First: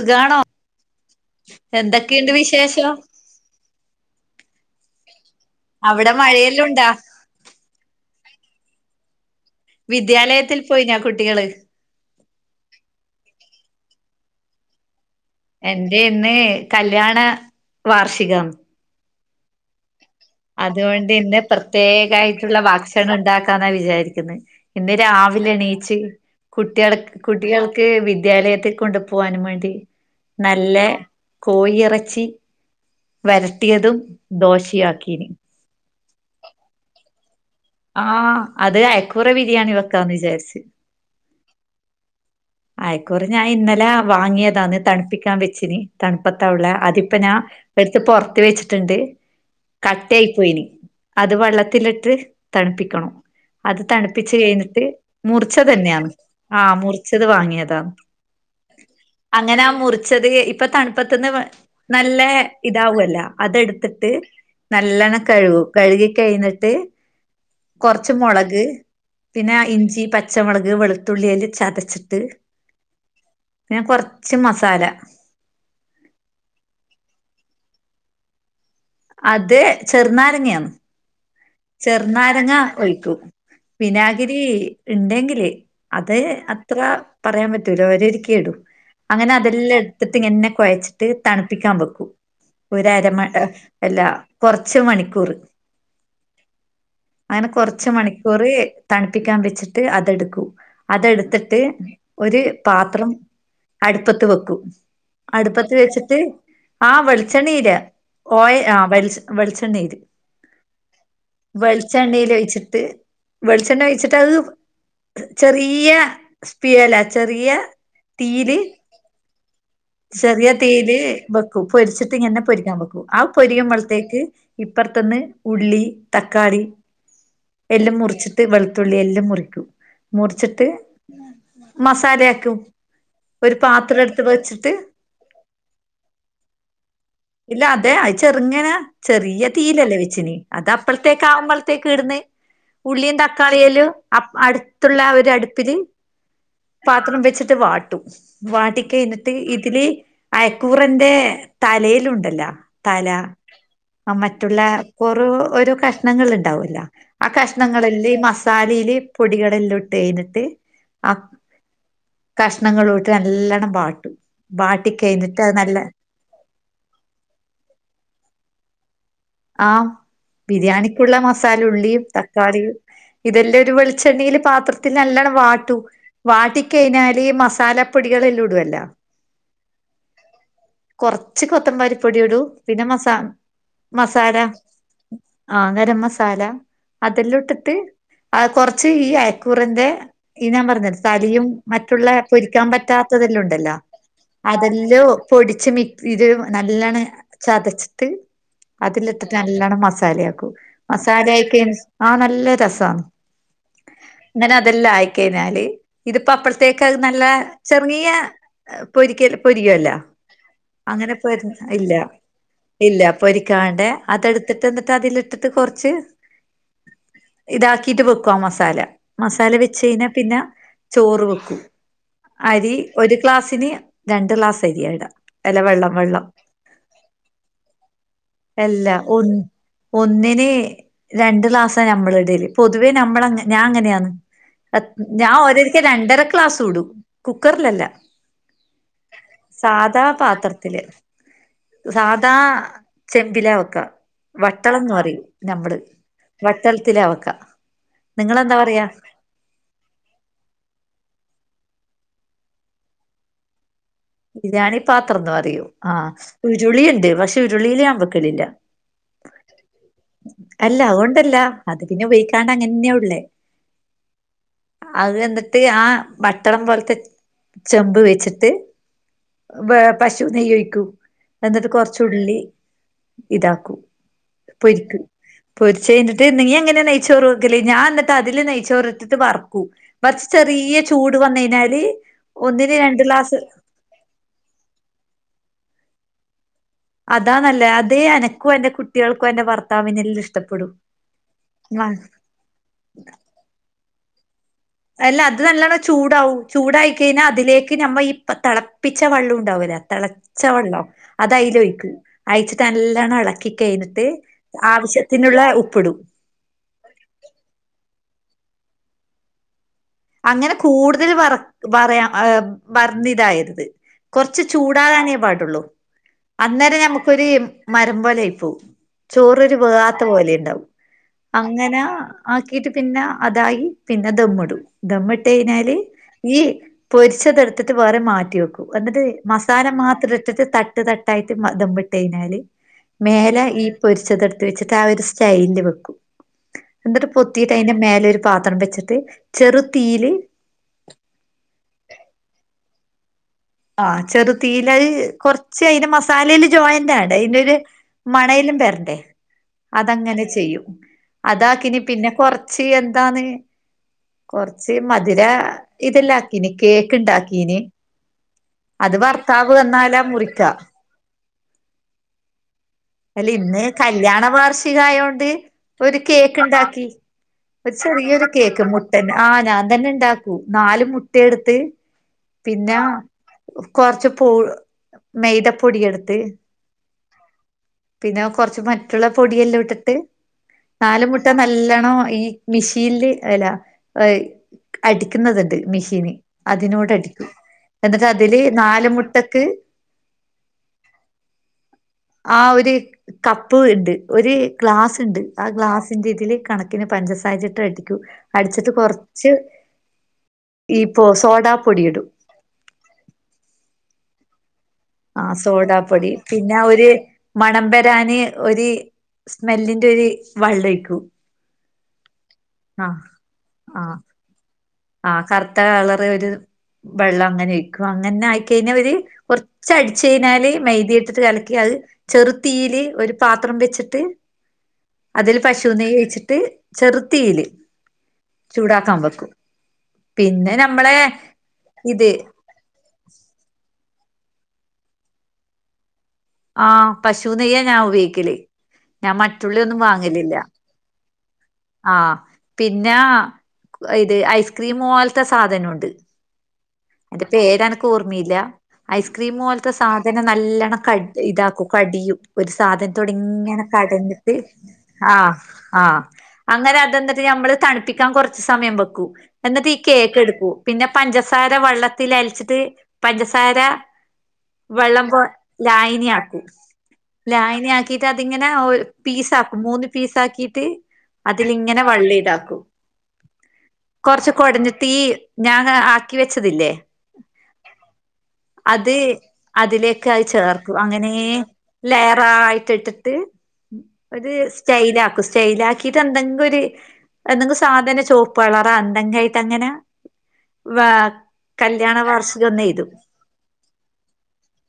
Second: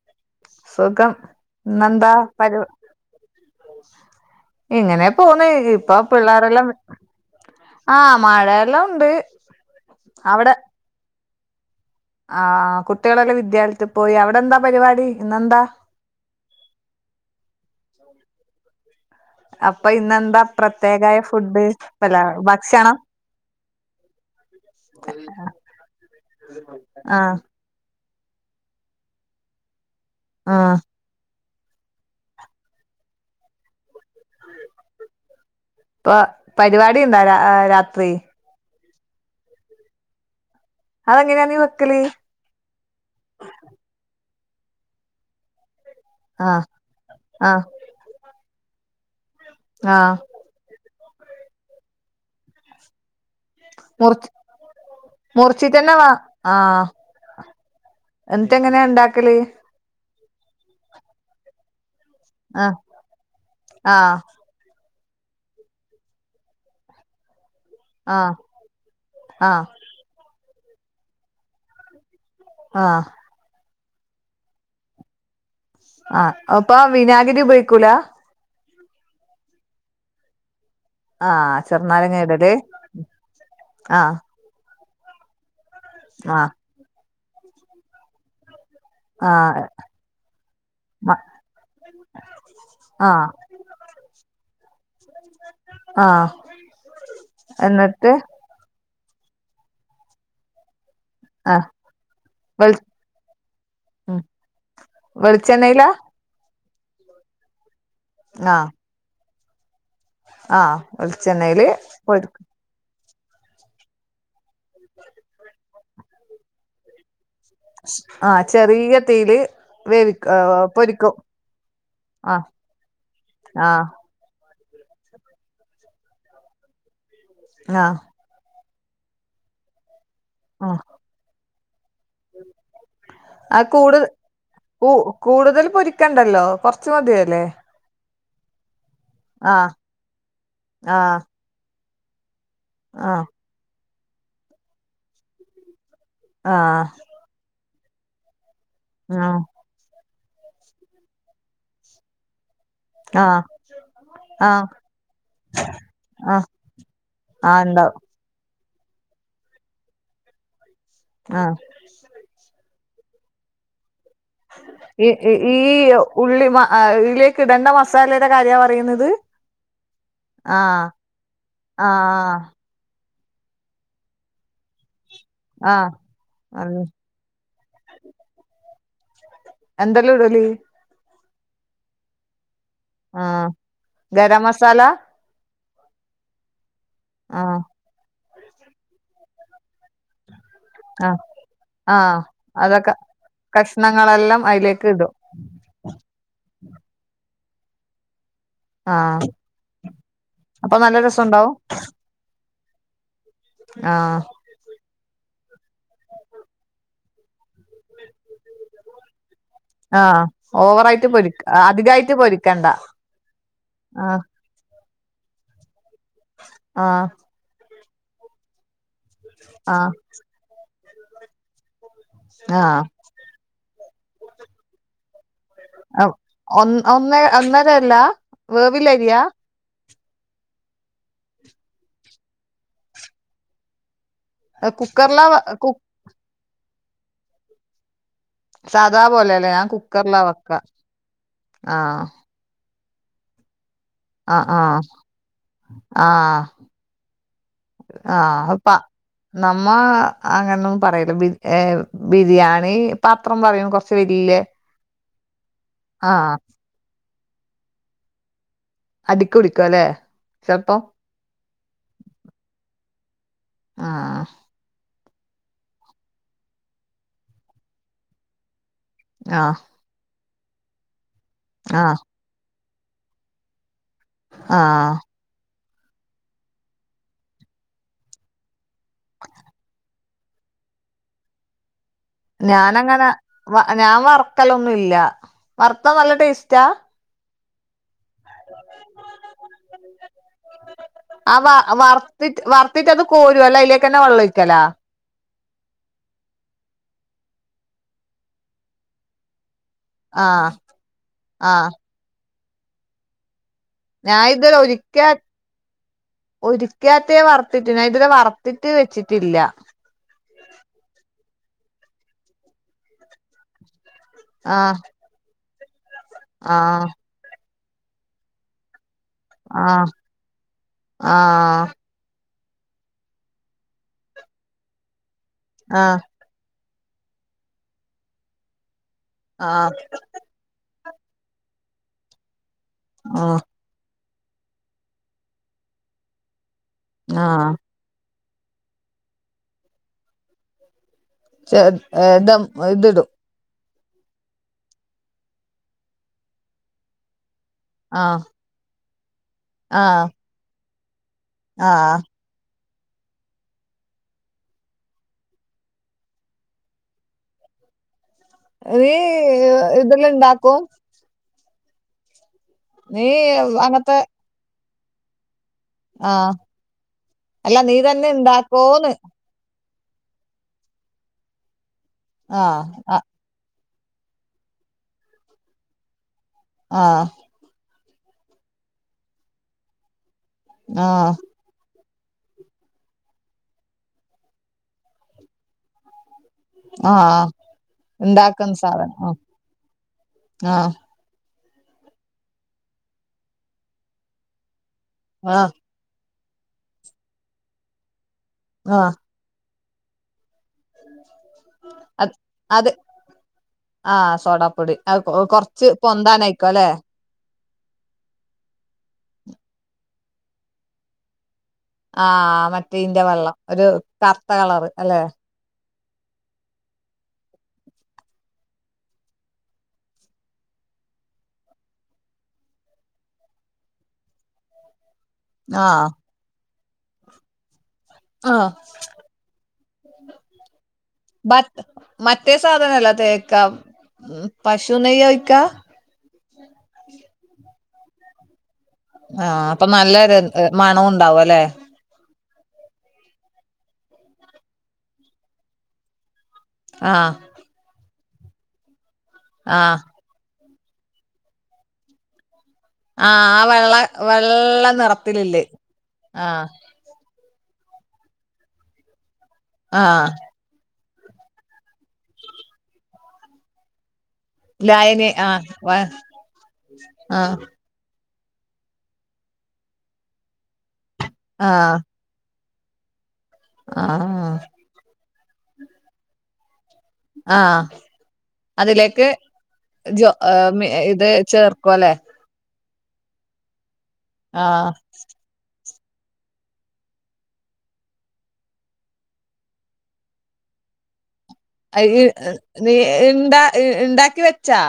സുഖാണോ സുഖം ഇന്നെന്താ എന്തൊക്കെയുണ്ട് പരുവ വിശേഷം ഇങ്ങനെ പോന്ന് ഇപ്പൊ അവിടെ മഴയെല്ലാം പിള്ളേരെല്ലാം ഉണ്ടാ ആഹ് മഴയല്ലാണ്ട് വിദ്യാലയത്തിൽ പോയി ഞാ കുട്ടികള് ആഹ് കുട്ടികളെല്ലാം വിദ്യാലയത്തിൽ പോയി അവിടെ എന്താ പരിപാടി ഇന്നെന്താ എന്റെ ന്ന് കല്യാണ വാർഷികം അപ്പ ഇന്നെന്താ അതുകൊണ്ട് പ്രത്യേകായ ഇന്ന് ഫുഡ് അല്ല പ്രത്യേകായിട്ടുള്ള ഭക്ഷണം ഉണ്ടാക്കാന്നാ വിചാരിക്കുന്നെ ഇന്ന് രാവിലെ എണീച്ച് കുട്ട്യാൾക്ക് ആഹ് കുട്ടികൾക്ക് വിദ്യാലയത്തി കൊണ്ടു പോകൻ വേണ്ടി ആഹ് നല്ല കോഴി ഇറച്ചി വരട്ടിയതും ദോശയാക്കി നി ഇപ്പൊ പരിപാടി ന്തായാ രാത്രി ആഹ് അതെ അയക്കൂറ ബിരിയാണി വെക്കാന്ന് വിചാരിച്ചു അതെങ്ങനെയാ നീ വെക്കല് ആയ്ക്കൂറ ഞാൻ ഇന്നലെ വാങ്ങിയതാന്ന് തണുപ്പിക്കാൻ വെച്ചിന് തണുപ്പത്താ ആഹ് ഉള്ളെ അതിപ്പ ഞാൻ ആഹ് എടുത്ത് പുറത്ത് വെച്ചിട്ടുണ്ട് ആഹ് കട്ടേയി പോയിന് അത് വെള്ളത്തിലിട്ട് തണുപ്പിക്കണം അത് മുറിച്ച് തണുപ്പിച്ച് കഴിഞ്ഞിട്ട് മുറിച്ച മുറിച്ചിട്ടന്നെ തന്നെയാണ് വാ ആഹ് വാങ്ങിയതാ എന്നിട്ട് എങ്ങനെയാ ഇണ്ടാക്കല് അങ്ങനെ ആ മുറിച്ചത് ഇപ്പൊ തണുപ്പത്തന്ന് നല്ല ആഹ് ഇതാവല്ല അതെടുത്തിട്ട് ആഹ് നല്ലവണ്ണം കഴുകും കഴുകി കഴിഞ്ഞിട്ട് കുറച്ച് ആഹ് മുളക് പിന്നെ ആഹ് ഇഞ്ചി പച്ചമുളക് വെളുത്തുള്ളിയെല്ലാം ചതച്ച് ച്ചതച്ചിട്ട് ആഹ് പിന്നെ കുറച്ച് മസാല ആഹ് അപ്പ വിനാഗിരി ഉപയ്ക്കൂല അത് ചെറുനാരങ്ങയാണ് ആഹ് ചെറുനാരങ്ങ ഇടല് ചെറ്നാരങ്ങ ഒയ്ക്കും ആഹ് വിനാഗിരി ഉണ്ടെങ്കില് അത് ആഹ് അത്ര പറയാൻ പറ്റൂല അവരൊരിക്ക ഇടും അങ്ങനെ ആഹ് അതെല്ലാം എടുത്തിട്ട് ഇങ്ങനെ കുഴച്ചിട്ട് തണുപ്പിക്കാൻ വെക്കൂ ഒരു ആഹ് അരമ- ഏഹ് അല്ലാ കോർച്ച് മണിക്കൂർ ആഹ് അങ്ങനെ കുറച്ച് എന്നിട്ട് മണിക്കൂറ് തണുപ്പിക്കാൻ വെച്ചിട്ട് അതെടുക്കും അതെടുത്തിട്ട് ആഹ് ഒരു വെളി പാത്രം ഉം അടുപ്പത്ത് വെക്കും അടുപ്പത്ത് വെളിച്ചെണ്ണയിലാ വെച്ചിട്ട് ആഹ് വെളിച്ചെണ്ണയില് ഓയ ആഹ് വെളി വെളിച്ചെണ്ണയില് ആഹ് വെളിച്ചെണ്ണ വെളിച്ചെണ്ണയിലൊഴിച്ചിട്ട് വെളിച്ചെണ്ണ ഒഴിച്ചിട്ട് അത് ചെറിയ സ്പിയല ചെറിയ ആഹ് തീയില് ചെറിയ തീയില് വേവിക്കും ചെറിയ ഏഹ് തീയില് പൊരിക്കും വെക്കും പൊരിച്ചിട്ട് ഇങ്ങനെ ആഹ് പൊരിക്കാൻ വെക്കും ആ ആഹ് പൊരിയുമ്പോഴത്തേക്ക് ഇപ്പറത്തുന്ന് ഉള്ളി തക്കാളി എല്ലാം ആഹ് മുറിച്ചിട്ട് വെളുത്തുള്ളി എല്ലാം മുറിക്കും മുറിച്ചിട്ട് ആഹ് മസാലയാക്കും ഒരു ആഹ് കൂടു പാത്രം എടുത്ത് വെച്ചിട്ട് കൂ കൂടുതൽ പൊരിക്കണ്ടല്ലോ കൊറച്ച് മതിയല്ലേ ഇല്ല അതെ അത് ചെറുങ്ങനെ ചെറിയ ആഹ് തീയിലല്ലേ വെച്ചിന് അത ആഹ് അതാമ്പള്ത്തേക്ക് ഇടുന്ന് ഉള്ളിയും ആഹ് തക്കാളിയലും അടുത്തുള്ള ഒരു അടുപ്പില് ആഹ് അത്രണം വെച്ചിട്ട് വാട്ടും വാട്ടി കഴിഞ്ഞിട്ട് ഇതില് അയ്ക്കൂറന്റെ തലയിലുണ്ടല്ലോ തല ആഹ് ആഹ് ആ മറ്റുള്ള ആഹ് ഒറു ഒരു ആഹ് കഷ്ണങ്ങളുണ്ടാവുല്ലോ ആ ആഹ് ഇണ്ടാവും കഷ്ണങ്ങളെല്ലാം ഈ മസാലയില് പൊടികളെല്ലാം ഇട്ട് കഴിഞ്ഞിട്ട് ആ ആഹ് കഷ്ണങ്ങളുട്ട് നല്ലണ്ണം വാട്ടും വാട്ടി ഈ ഈ കഴിഞ്ഞിട്ട് അത് ഈ നല്ല ഉള്ളി ഇതിലേക്ക് ഇടേണ്ട മസാലയുടെ കാര്യമാ പറയുന്നത് ആഹ് ആഹ് ബിരിയാണിക്കുള്ള മസാല ഉള്ളിയും ആഹ് തക്കാളിയും ഇതെല്ലാം ഒരു വെളിച്ചെണ്ണയില് പാത്രത്തിൽ നല്ലവണ്ണം വാട്ടും ആഹ് വാട്ടി ആഹ് കഴിഞ്ഞാല് ഈ മസാലപ്പൊടികളെല്ലാം ഇടുമല്ലോ എന്തല്ലോ ഇടല് കൊറച്ച് കൊത്തമ്പാരിപ്പൊടി ഇടും പിന്നെ മസാ ആഹ് മസാല ആഹ് ഗരം മസാല അതെല്ലാം ആഹ് ഇട്ടിട്ട് അത് കുറച്ച് ഈ അയിക്കൂറന്റെ ഈ ഞാൻ പറ അ ആഹ് തലയും മറ്റുള്ള ആഹ് പൊരിക്കാൻ അതൊക്കെ പറ്റാത്തതെല്ലാം ഉണ്ടല്ലോ കഷ്ണങ്ങളെല്ലാം അതിലേക്ക് അതെല്ലോം ഇടും പൊടിച്ച് മിക്സില് നല്ലോണം ചതച്ചിട്ട് ആഹ് അതിലിട്ടിട്ട് നല്ലവണ്ണം മസാലയാക്കും അപ്പൊ നല്ല മസാല രസണ്ടാവും ആയിക്ക ആ നല്ല രസാ ആഹ് അന്നേരം അതെല്ലാം ആയി കഴിഞ്ഞാല് ഇതിപ്പോ അപ്പഴത്തേക്ക് നല്ല ചെറിയ പൊരിക്കലോ പൊരിക്കുവല്ലോ ആഹ് ഓവറായിട്ട് അങ്ങനെ പൊ പൊരി ഇല്ല അധികായിട്ട് പൊരിക്കണ്ട ഇല്ല പൊരി ക്കാണ്ട് ആഹ് അതെടുത്തിട്ട് എന്നിട്ട് അതിലിട്ടിട്ട് കുറച്ച് ആഹ് ഇതാക്കിട്ട് വെക്കും ആ മസാല മസാല വെച്ച് ആഹ് കഴിഞ്ഞാ പിന്നെ ചോറ് വെക്കും അരി ഒരു ഗ്ലാസിന് രണ്ട് ഗ്ലാസ് അരിയാ ഇടുക അല്ല വെള്ളം വെള്ളം ഒൻ ഒന്ന് ഒന്നരല്ല അല്ല വേവിലരിയാ ഒൻ ഒന്നിന് രണ്ട് ഗ്ലാസ്സാ നമ്മള് ഇടല് പൊതുവേ നമ്മള് ഞാൻ അങ്ങനെയാണ് കുക്കറിലാ ഞാൻ വ- കു ഓരരിക്ക്‌ രണ്ടര ഗ്ലാസും ഇടും കുക്കറിലല്ല സാധാ പോലെല്ലേ ഞാൻ കുക്കറിലാ വെക്ക സാധാപാത്രത്തില് ആഹ് സാധ സാധാ ചെമ്പിലാ വെക്കുക ആഹ് ആഹ് വട്ടളന്ന് പറയും നമ്മള് ആഹ് വട്ടളത്തിലാ വെക്കുക നിങ്ങളെന്താ പറയുക നമ്മള് അങ്ങനൊന്നും പറയില്ല ബിരി ബിരിയാണി പത്രം പറയും കൊ ബിരിയാണി പത്രമെന്ന് പറയും ആഹ് ഉരുളിണ്ട് പക്ഷെ ഉരുളില് ഞാൻ വെക്കലില്ല അടിക്ക് പിടിക്കും അല്ലെ ചെലപ്പോ അല്ല അതുകൊണ്ടല്ല അത് പിന്നെ ഉപയോഗിക്കാണ്ട് അങ്ങനെന്നെയാ ഉള്ളേ ആഹ് അത് എന്നിട്ട് ആ വട്ടളം പോലത്തെ ചെമ്പ് വെച്ചിട്ട് ആഹ് വെ പശു നെയ്യൊഴിക്കും എന്നിട്ട് ആഹ് കൊറച്ചുള്ളി ഇതാക്കും ആഹ് പൊരിക്കും പൊരിച്ച് കഴിഞ്ഞിട്ട് നീ എങ്ങനെയാ നെയിച്ചോറ് വെക്കല് ഞാൻ അന്നി ന്നിട്ട് അതില് നെയ്ച്ചോറ് ഇട്ടിട്ട് വറക്കും വറുത്തിട്ടു ചെറിയ ചൂട് വന്ന് കഴിഞ്ഞാല് ഒന്നിന് രണ്ട് ഞാനങ്ങനെ ഗ്ലാസ് വ ഞാൻ വറക്കലൊന്നും ഇല്ല വറുത്താ നല്ല ടേസ്റ്റാ അതാ നല്ലേ അ അതേ എനക്കും എന്റെ കുട്ടികൾക്കും എന്റെ ഭർത്താവിനെല്ലാം ഇഷ്ടപ്പെടും ആ വ വറുത്തിട്ട് വറുത്തിട്ട് അത് കോരുവോ അല്ലാ അയിലേക്കന്നെ വെള്ളം ഒഴിക്കലാ അല്ല അത് നല്ലവണ്ണം ചൂടാവും ചൂടായി കഴിഞ്ഞാൽ അതിലേക്ക് നമ്മള് ഈ തിളപ്പിച്ച വെള്ളം ഉണ്ടാവുല്ലേ തിളച്ച ആഹ് വെള്ളം അത് അയില് ആഹ് ഒഴിക്കും ഒഴിച്ചിട്ട് നല്ലവണ്ണം ഇളക്കി കഴിഞ്ഞിട്ട് ഞാൻ ആവശ്യത്തിനുള്ള ഉപ്പിടും ഒരിക്കാത്ത വറുത്തിട്ട് ഞാൻ ഇതുവരെ വറുത്തിട്ട് വെച്ചിട്ടില്ല അങ്ങനെ കൂടുതല് വറ വറയാൻ വറന്നു ഇതാകരുത് കൊറച്ച് ആഹ് ചൂടാകാനേ പാടുള്ളൂ അന്നേരം ആഹ് നമ്മക്കൊരു മരം പോലെ ആയി പോവും ചോറൊരു ആഹ് വേവാത്ത പോലെണ്ടാവു ആഹ് അങ്ങനെ ആക്കിട്ട് പിന്നെ അതായി പിന്നെ ദമ്മിടും ദമ്മിട്ട് കഴിഞ്ഞാല് ആഹ് ഈ പൊരിച്ചതെടുത്തിട്ട് വേറെ മാറ്റി വെക്കു എന്നിട്ട് മസാല ആഹ് മാത്ര ത്തിട്ട് തട്ട് തട്ടായിട്ട് ദമ്മ്‌ ഇട്ടുകഴിഞ്ഞാല് ആഹ് മേലേ ഈ പൊരിച്ചത് എടുത്തു വെച്ചിട്ട് ആ ഒരു സ്റ്റൈലിന് വെക്കും എന്നിട്ട് ആഹ് പൊത്തിയിട്ട് അയിന് മേലേ ഒരു പാത്രം വെച്ചിട്ട് ചെറുതീയില് ചെ ഹ് ദം ഇത്ടു. ആഹ് ചെറുതീയിലയി കൊറച്ച് അയ്ന്റെ മസാലയില് ജോയിന്റ് ആവണ്ടെ അയ്ന്റെ ഒര് ആഹ് മണയെല്ല വര്ണ്ടേ ആഹ് അതങ്ങനെ ചെയ്യും അതാക്കിന് ആഹ് പിന്നെ കൊർ ച്ചി എന്താന്ന്. കൊറച്ച് മധുര ഇതെല്ലാക്കീന് കേക്ക് ഇണ്ടാക്കീനി. ഒരേ ഇതിൽ വന്നാലാ മുറിക്ക ഇണ്ടാകു. നീ അല്ല ഇന്ന് അങ്ങത്തെ കല്യാണ വാർഷികം ആയോണ്ട് ഒരു ആഹ് കേക്ക് ഇണ്ടാക്കി അല്ല ഒരു നീ തന്നെ ചെറിയൊരു കേക്ക് ഇണ്ടാക്കോന്ന് മുട്ടന ആഹ് ഞാൻ തന്നെ ഇണ്ടാക്കൂ നാല് മുട്ടയെടുത്ത് ആഹ് പിന്നെ. ആഹ് കൊറച്ച് പൊ മെയ്തപ്പൊടി എടുത്ത്. ആഹ്. പിന്നെ കൊർച്ച് മറ്റുള്ള പൊടിയെല്ലാ ഇടുത്ത് നാല് ആഹ് മുട്ട ന ല്ലണം ഈ മെഷീനില് അല്ലാ ഹ് അടിക്കുന്നതുണ്ട് മെഷീന്. ആഹ് അതിനോടടിക്കും എന്നിട്ട് അതില് ഇണ്ടാക്കുന്ന നാല് സാധനം ആഹ് മുട്ടക്ക്. ആഹ്. ആ ഒരു കപ്പ് ഇത് ഒരു ഗ്ലാസ്ണ്ട് ആ ആഹ് ഗ്ലാസിന്റെ ഇതില് കണ ക്കിന് പഞ്ചസാരയിട്ട് അടിക്കു അട്ച്ചിട്ട് ആഹ് കൊറച്ച്. ഈപ്പൊ സോഡാ പൊടി ഇടും. അത് അത് ആഹ് സോഡാപ്പൊടി. അത് ആഹ് കൊറച്ച് സോഡാപ്പൊടി പൊന്താനായിക്കും പിന്നെ അല്ലെ ഒര്. മണം വരാന് ഒരു സ്മെല്ലിന്റെ ഒരു വള്ളൊയ്ക്കൂ. ആഹ് മറ്റേ ഇന്റെ വെള്ളം ഒരു ആ കറുത്ത കളർ അല്ലെ? ആ കറുത്ത കളർ ഒരു വെള്ളം അങ്ങനെ ഒയ്ക്കും അങ്ങനെ ആയിക്കഴിഞ്ഞാ ഒര്. കൊർച്ച് അട്ച്ചഴിനാല് മെയ്തി ഇട്ടിട്ട് കലക്കി അയി ചെറുതീയില് ഒരു പാത്രം വെച്ചിട്ട്. അതിൽ പശു ആഹ് നെയ്യ് ഒയ്ച്ചിട്ട് ചെറു തീയിൽ ചൂടാക്കാൻ വെക്കും. പിന്നെ നമ്മളെ ബത് ഇത് മറ്റേ സ് സാധനല്ലെ തേക്ക ഹ് പശു നെയ്യ് ഒഴ്ക്ക. ആഹ് പശു നെയ്യാ ഞാൻ ഉപയോഗിക്കൽ. ആഹ് അപ്പൊ നല്ലരു ഹ് മണ ഉണ്ടാവുല്ലെ. ആ പിന്നെ ഇത് ഐസ്ക്രീം മോൽത്തെ സാധനുണ്ട്. ആഹ്. പേരന്ക്ക് ഓർമ്മയില്ല ഐസ്ക്രീം മോൽത്തെ ആഹ് സ ധനം നല്ലണം ക ഇതാക്കും കടിയും. ഒരു ആഹ് സാധനത്തോണ്ട് ആ ഇങ്ങനെ വെള്ള കടഞ്ഞിട്ട് വെള്ള ആഹ് നിറത്തിലില്ലേ ആഹ്. ന്നേരം അതന്നിട്ട് നമ്മള് തണുപ്പിക്കാൻ കൊർച്ച് സമയം വെക്കു എന്നിട്ട് ഈ ആഹ് കേക്ക് എടുക്കൂ. പിന്നെ പഞ്ചസാര വെള്ളത്തിൽ അലിച്ചിട്ട് പഞ്ചസാര. ലായനി വെള്ളംപോ ആഹ് വ ലായനി ആക്കൂ ആഹ് ലായനി ആക്ക് ഇതാട്ട് ഇങ്ങനെ ഒര് പീസാക്കും മൂന്ന് പീസാക്കിയിട്ട്. ആഹ് അതിലിങ്ങനെ വെള്ളിതാക്കൂ. ആഹ്. കൊറച്ച് കൊടഞ്ഞിട്ട് ഈ ഞാൻ ആക്കി വെച്ചതില്ലേ. ആഹ്. അത് അതിലേക്ക് അതിലേക്ക് ജോ ഹ് ഇത് ചേർക്കും ലെ. ആഹ് അയ്‌റ്റ് ഇട്ടിട്ട് അത് ആഹ് സ്റ്റൈലാക്കും സ്റ്റൈലാ. ക്കിട്ട് എന്തെങ്കിലും ഒര് എന്തെങ്കിലും സാധന ചോപ്പ് കളറാ എന്തെങ്കായിട്ട് അങ്ങനെ. വാ അഹ് ഇ നീ ഇണ്ട ഹ് ഇണ്ടാക്കി വെച്ചാ.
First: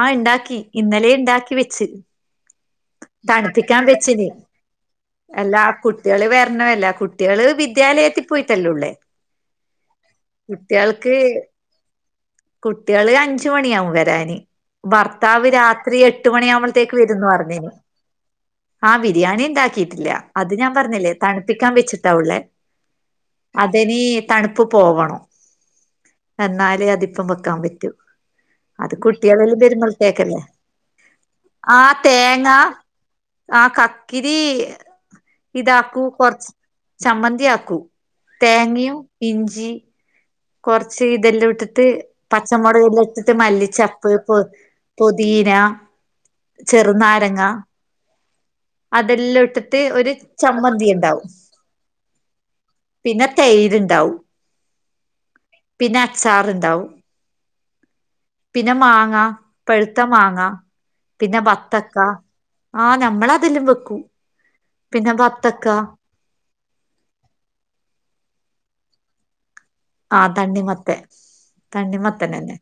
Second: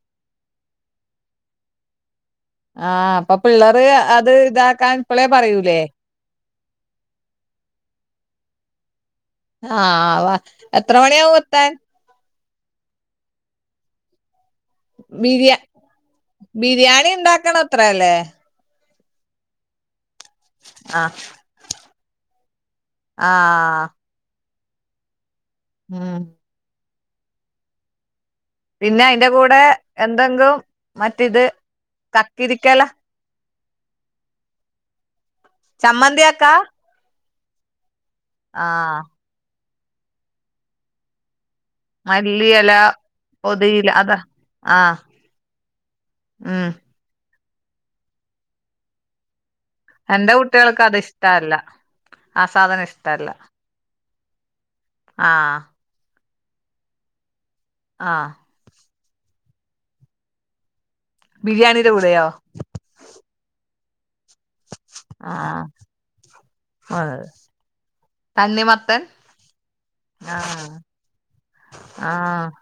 ആഹ് ഇണ്ടാക്കി ഇന്നലെ ഇണ്ടാക്കി വെച്ച്. ആഹ് അപ്പൊ തണുപ്പിക്കാൻ പിള്ളേര് വെച്ചിന് അത് ഇതാക്കാൻ. ഇപ്പളേ അല്ലാ പറയൂലേ കുട്ടിയാള് വര്ണ അല്ലെ കുട്ടിയള് വിദ്യാലയത്തിൽ പോയിട്ടല്ലെ ഉള്ളേ. ആഹ് വ എത്ര മണിയാവുമെത്താൻ കുട്ടികള് അഞ്ച് മണിയാവും വരാന് ബർത്താവ് ബിരിയാ രാത്രി എട്ട് മണിയാവുമ്പളത്തേക്ക് ബിരിയാണി വരൂന്ന് ഉണ്ടാക്കണ പറഞ്ഞെന് അത്ര അല്ലേ ആഹ് വിരിയാണി എണ്ടാ ക്കിട്ടില്ല അത് ഞാൻ ആ പറഞ്ഞില്ലേ തണുപ്പിക്കാൻ വെച്ചിട്ടാ ഉള്ളേ ആ അതിനി തണുപ്പ് പോകണോ ഉം എന്നാലേ അതിപ്പം വെക്കാൻ പറ്റും പിന്നെ അതിന്റെ കൂടെ എന്തെങ്കും മറ്റിത് കക്കിരിക്കല ആഹ് കക്കിരി ഇതാക്കൂ കൊറച്ച് ചമ്മന്തിയാക്കാ ചമ്മന്തിയാക്കൂ ആ തേങ്ങയും ഇഞ്ചി കൊറച്ച് ഇതെല്ലാം ഇട്ട് ഇട്ട് മല്ലിയില പച്ചമുളക് എല്ലാം ഇട്ടിട്ട് പൊതിയില മല്ലിച്ചെപ്പ് അതാ പൊ ആ പൊതീന ഉം ചെറുനാരങ്ങ അതെല്ലാം ഇട്ട് ട്ട് ഒരു എന്റെ കുട്ടികൾക്ക് ചമ്മന്തി അത് എണ്ടാവും ഇഷ്ടല്ല ആ സാധനം പിന്ന തൈര് ഇണ്ടാവും ആഹ് പിന്നെ അച്ചാറിണ്ടാവും ആഹ് പിന്ന മാങ്ങ പെഴുത്ത മാങ്ങ പിന്ന ബിരിയാണിയുടെ വത്തക്ക കൂടെയോ ആഹ് നമ്മള് അതെല്ലാം വെക്കൂ ആഹ് [unintelligible] തണ്ണിമത്തൻ ആഹ് ആ തണ്ണി മത്തൻ തണ്ണി ആ മത്തനന്നെ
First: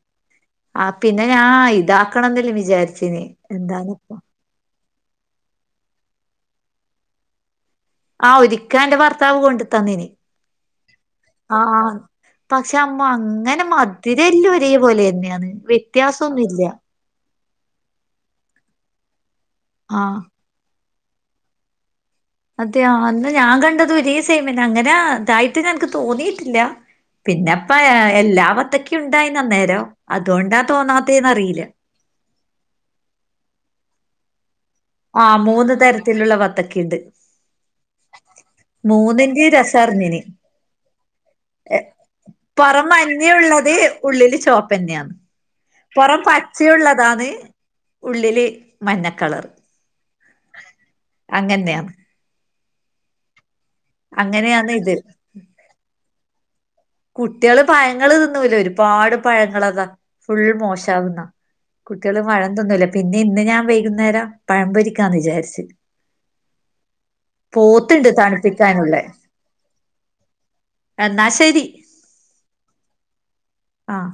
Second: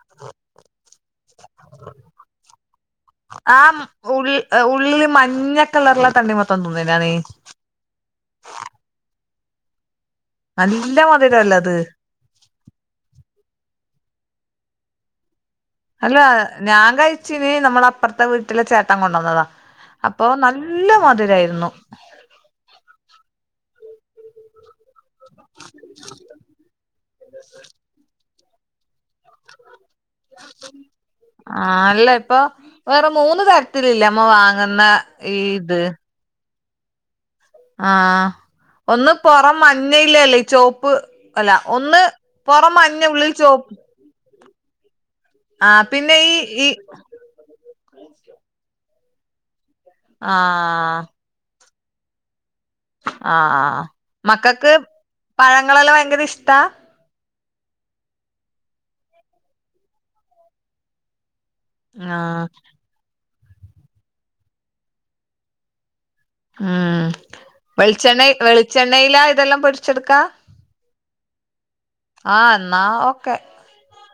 ആഹ് പിന്ന ഞാ ഇതാക്കണംന്നെല്ലാം വിചാരിച്ചിന് എന്താണ്പ്പ ഉള്ളില് മഞ്ഞ കളറ്ള്ള തണ്ണി മത്തൻ തിന്നേന നീ ആഹ് ഒരിക്കെ എന്റെ ഭർത്താവ് കൊണ്ടത്തന്നിനി നല്ല മതിരല്ലേ അത് പക്ഷെ അമ്മ അങ്ങനെ മധുരി ല്ലാ ഒരേ പോലെ തന്നെയാണ് വെ അല്ല ഞാൻ കഴിച്ചിന് നമ്മള അപ്പറത്ത വീട്ടിലെ ചേട്ടൻ കൊണ്ട്‌ വന്നതാ ആഹ് അപ്പൊ നല്ല നല്ല മധുരായിരുന്നു അതെയൊ എന്ന ഞാൻ കണ്ടത് ഒരേ [unintelligible] അങ്ങനെ ഇതായിട്ട് ഞങ്ങക്ക് തോന്നിട്ടില്ല പിന്നെപ്പ എല്ലാ മത്തക്കേം നിക്ക് ഉണ്ടായിന്നേരോ അതുകൊണ്ടാ തോന്നാത്തേ ന്ന റിയില്ല ആ അല്ല ഇപ്പ വേറെ മൂന്ന് തരത്തിലല്ലേ അമ്മ വാങ്ങുന്ന ഈ ആഹ് മൂന്ന് ഇത് തരത്തിലുള്ള വത്തക്കേണ്ട് ആഹ് ഒന്ന് പൊറം രസറിഞ്ഞിന് മഞ്ഞയില്ലല്ലേ ഈ ചൊവപ്പ് അല്ല ഒന്ന് പൊറം പുറം മഞ്ഞ ഉള്ളിൽ ചോവ മഞ്ഞയുള്ളത് ഉള്ളില് ചുവപ്പ് തന്നെയാന്ന് പിന്നെ പൊറം ഈ ഈ പച്ചയുള്ളതാണ് ഉള്ളില് മഞ്ഞക്കളറ് ആഹ് അങ്ങനെയാണ് ആഹ് അങ്ങനെയാണ് മക്കക്ക് ഇത് പഴങ്ങളെല്ലാം ഭയങ്കര ഇഷ്ടാ കുട്ടികള് പഴങ്ങള് തിന്നുല്ല അവര് ഒരുപാട് പഴങ്ങളതാ ഫുൾ മോശാകുന്ന കുട്ടികള് ആഹ് പഴം തിന്നൂല്ല. പിന്നെ ഇന്ന് ഞാൻ വൈകുന്നേരം പഴം പൊരിക്കാന്ന് വിചാരിച്ചു. പോത്ത്ണ്ട് തണുപ്പിക്കാനുള്ളെ വെളിച്ചെണ്ണയിലാ ഇതെല്ലാം പൊരിച്ചെടുക്കാ എന്നാ ശരി ആഹ് എന്നാ ഓക്കെ ആഹ്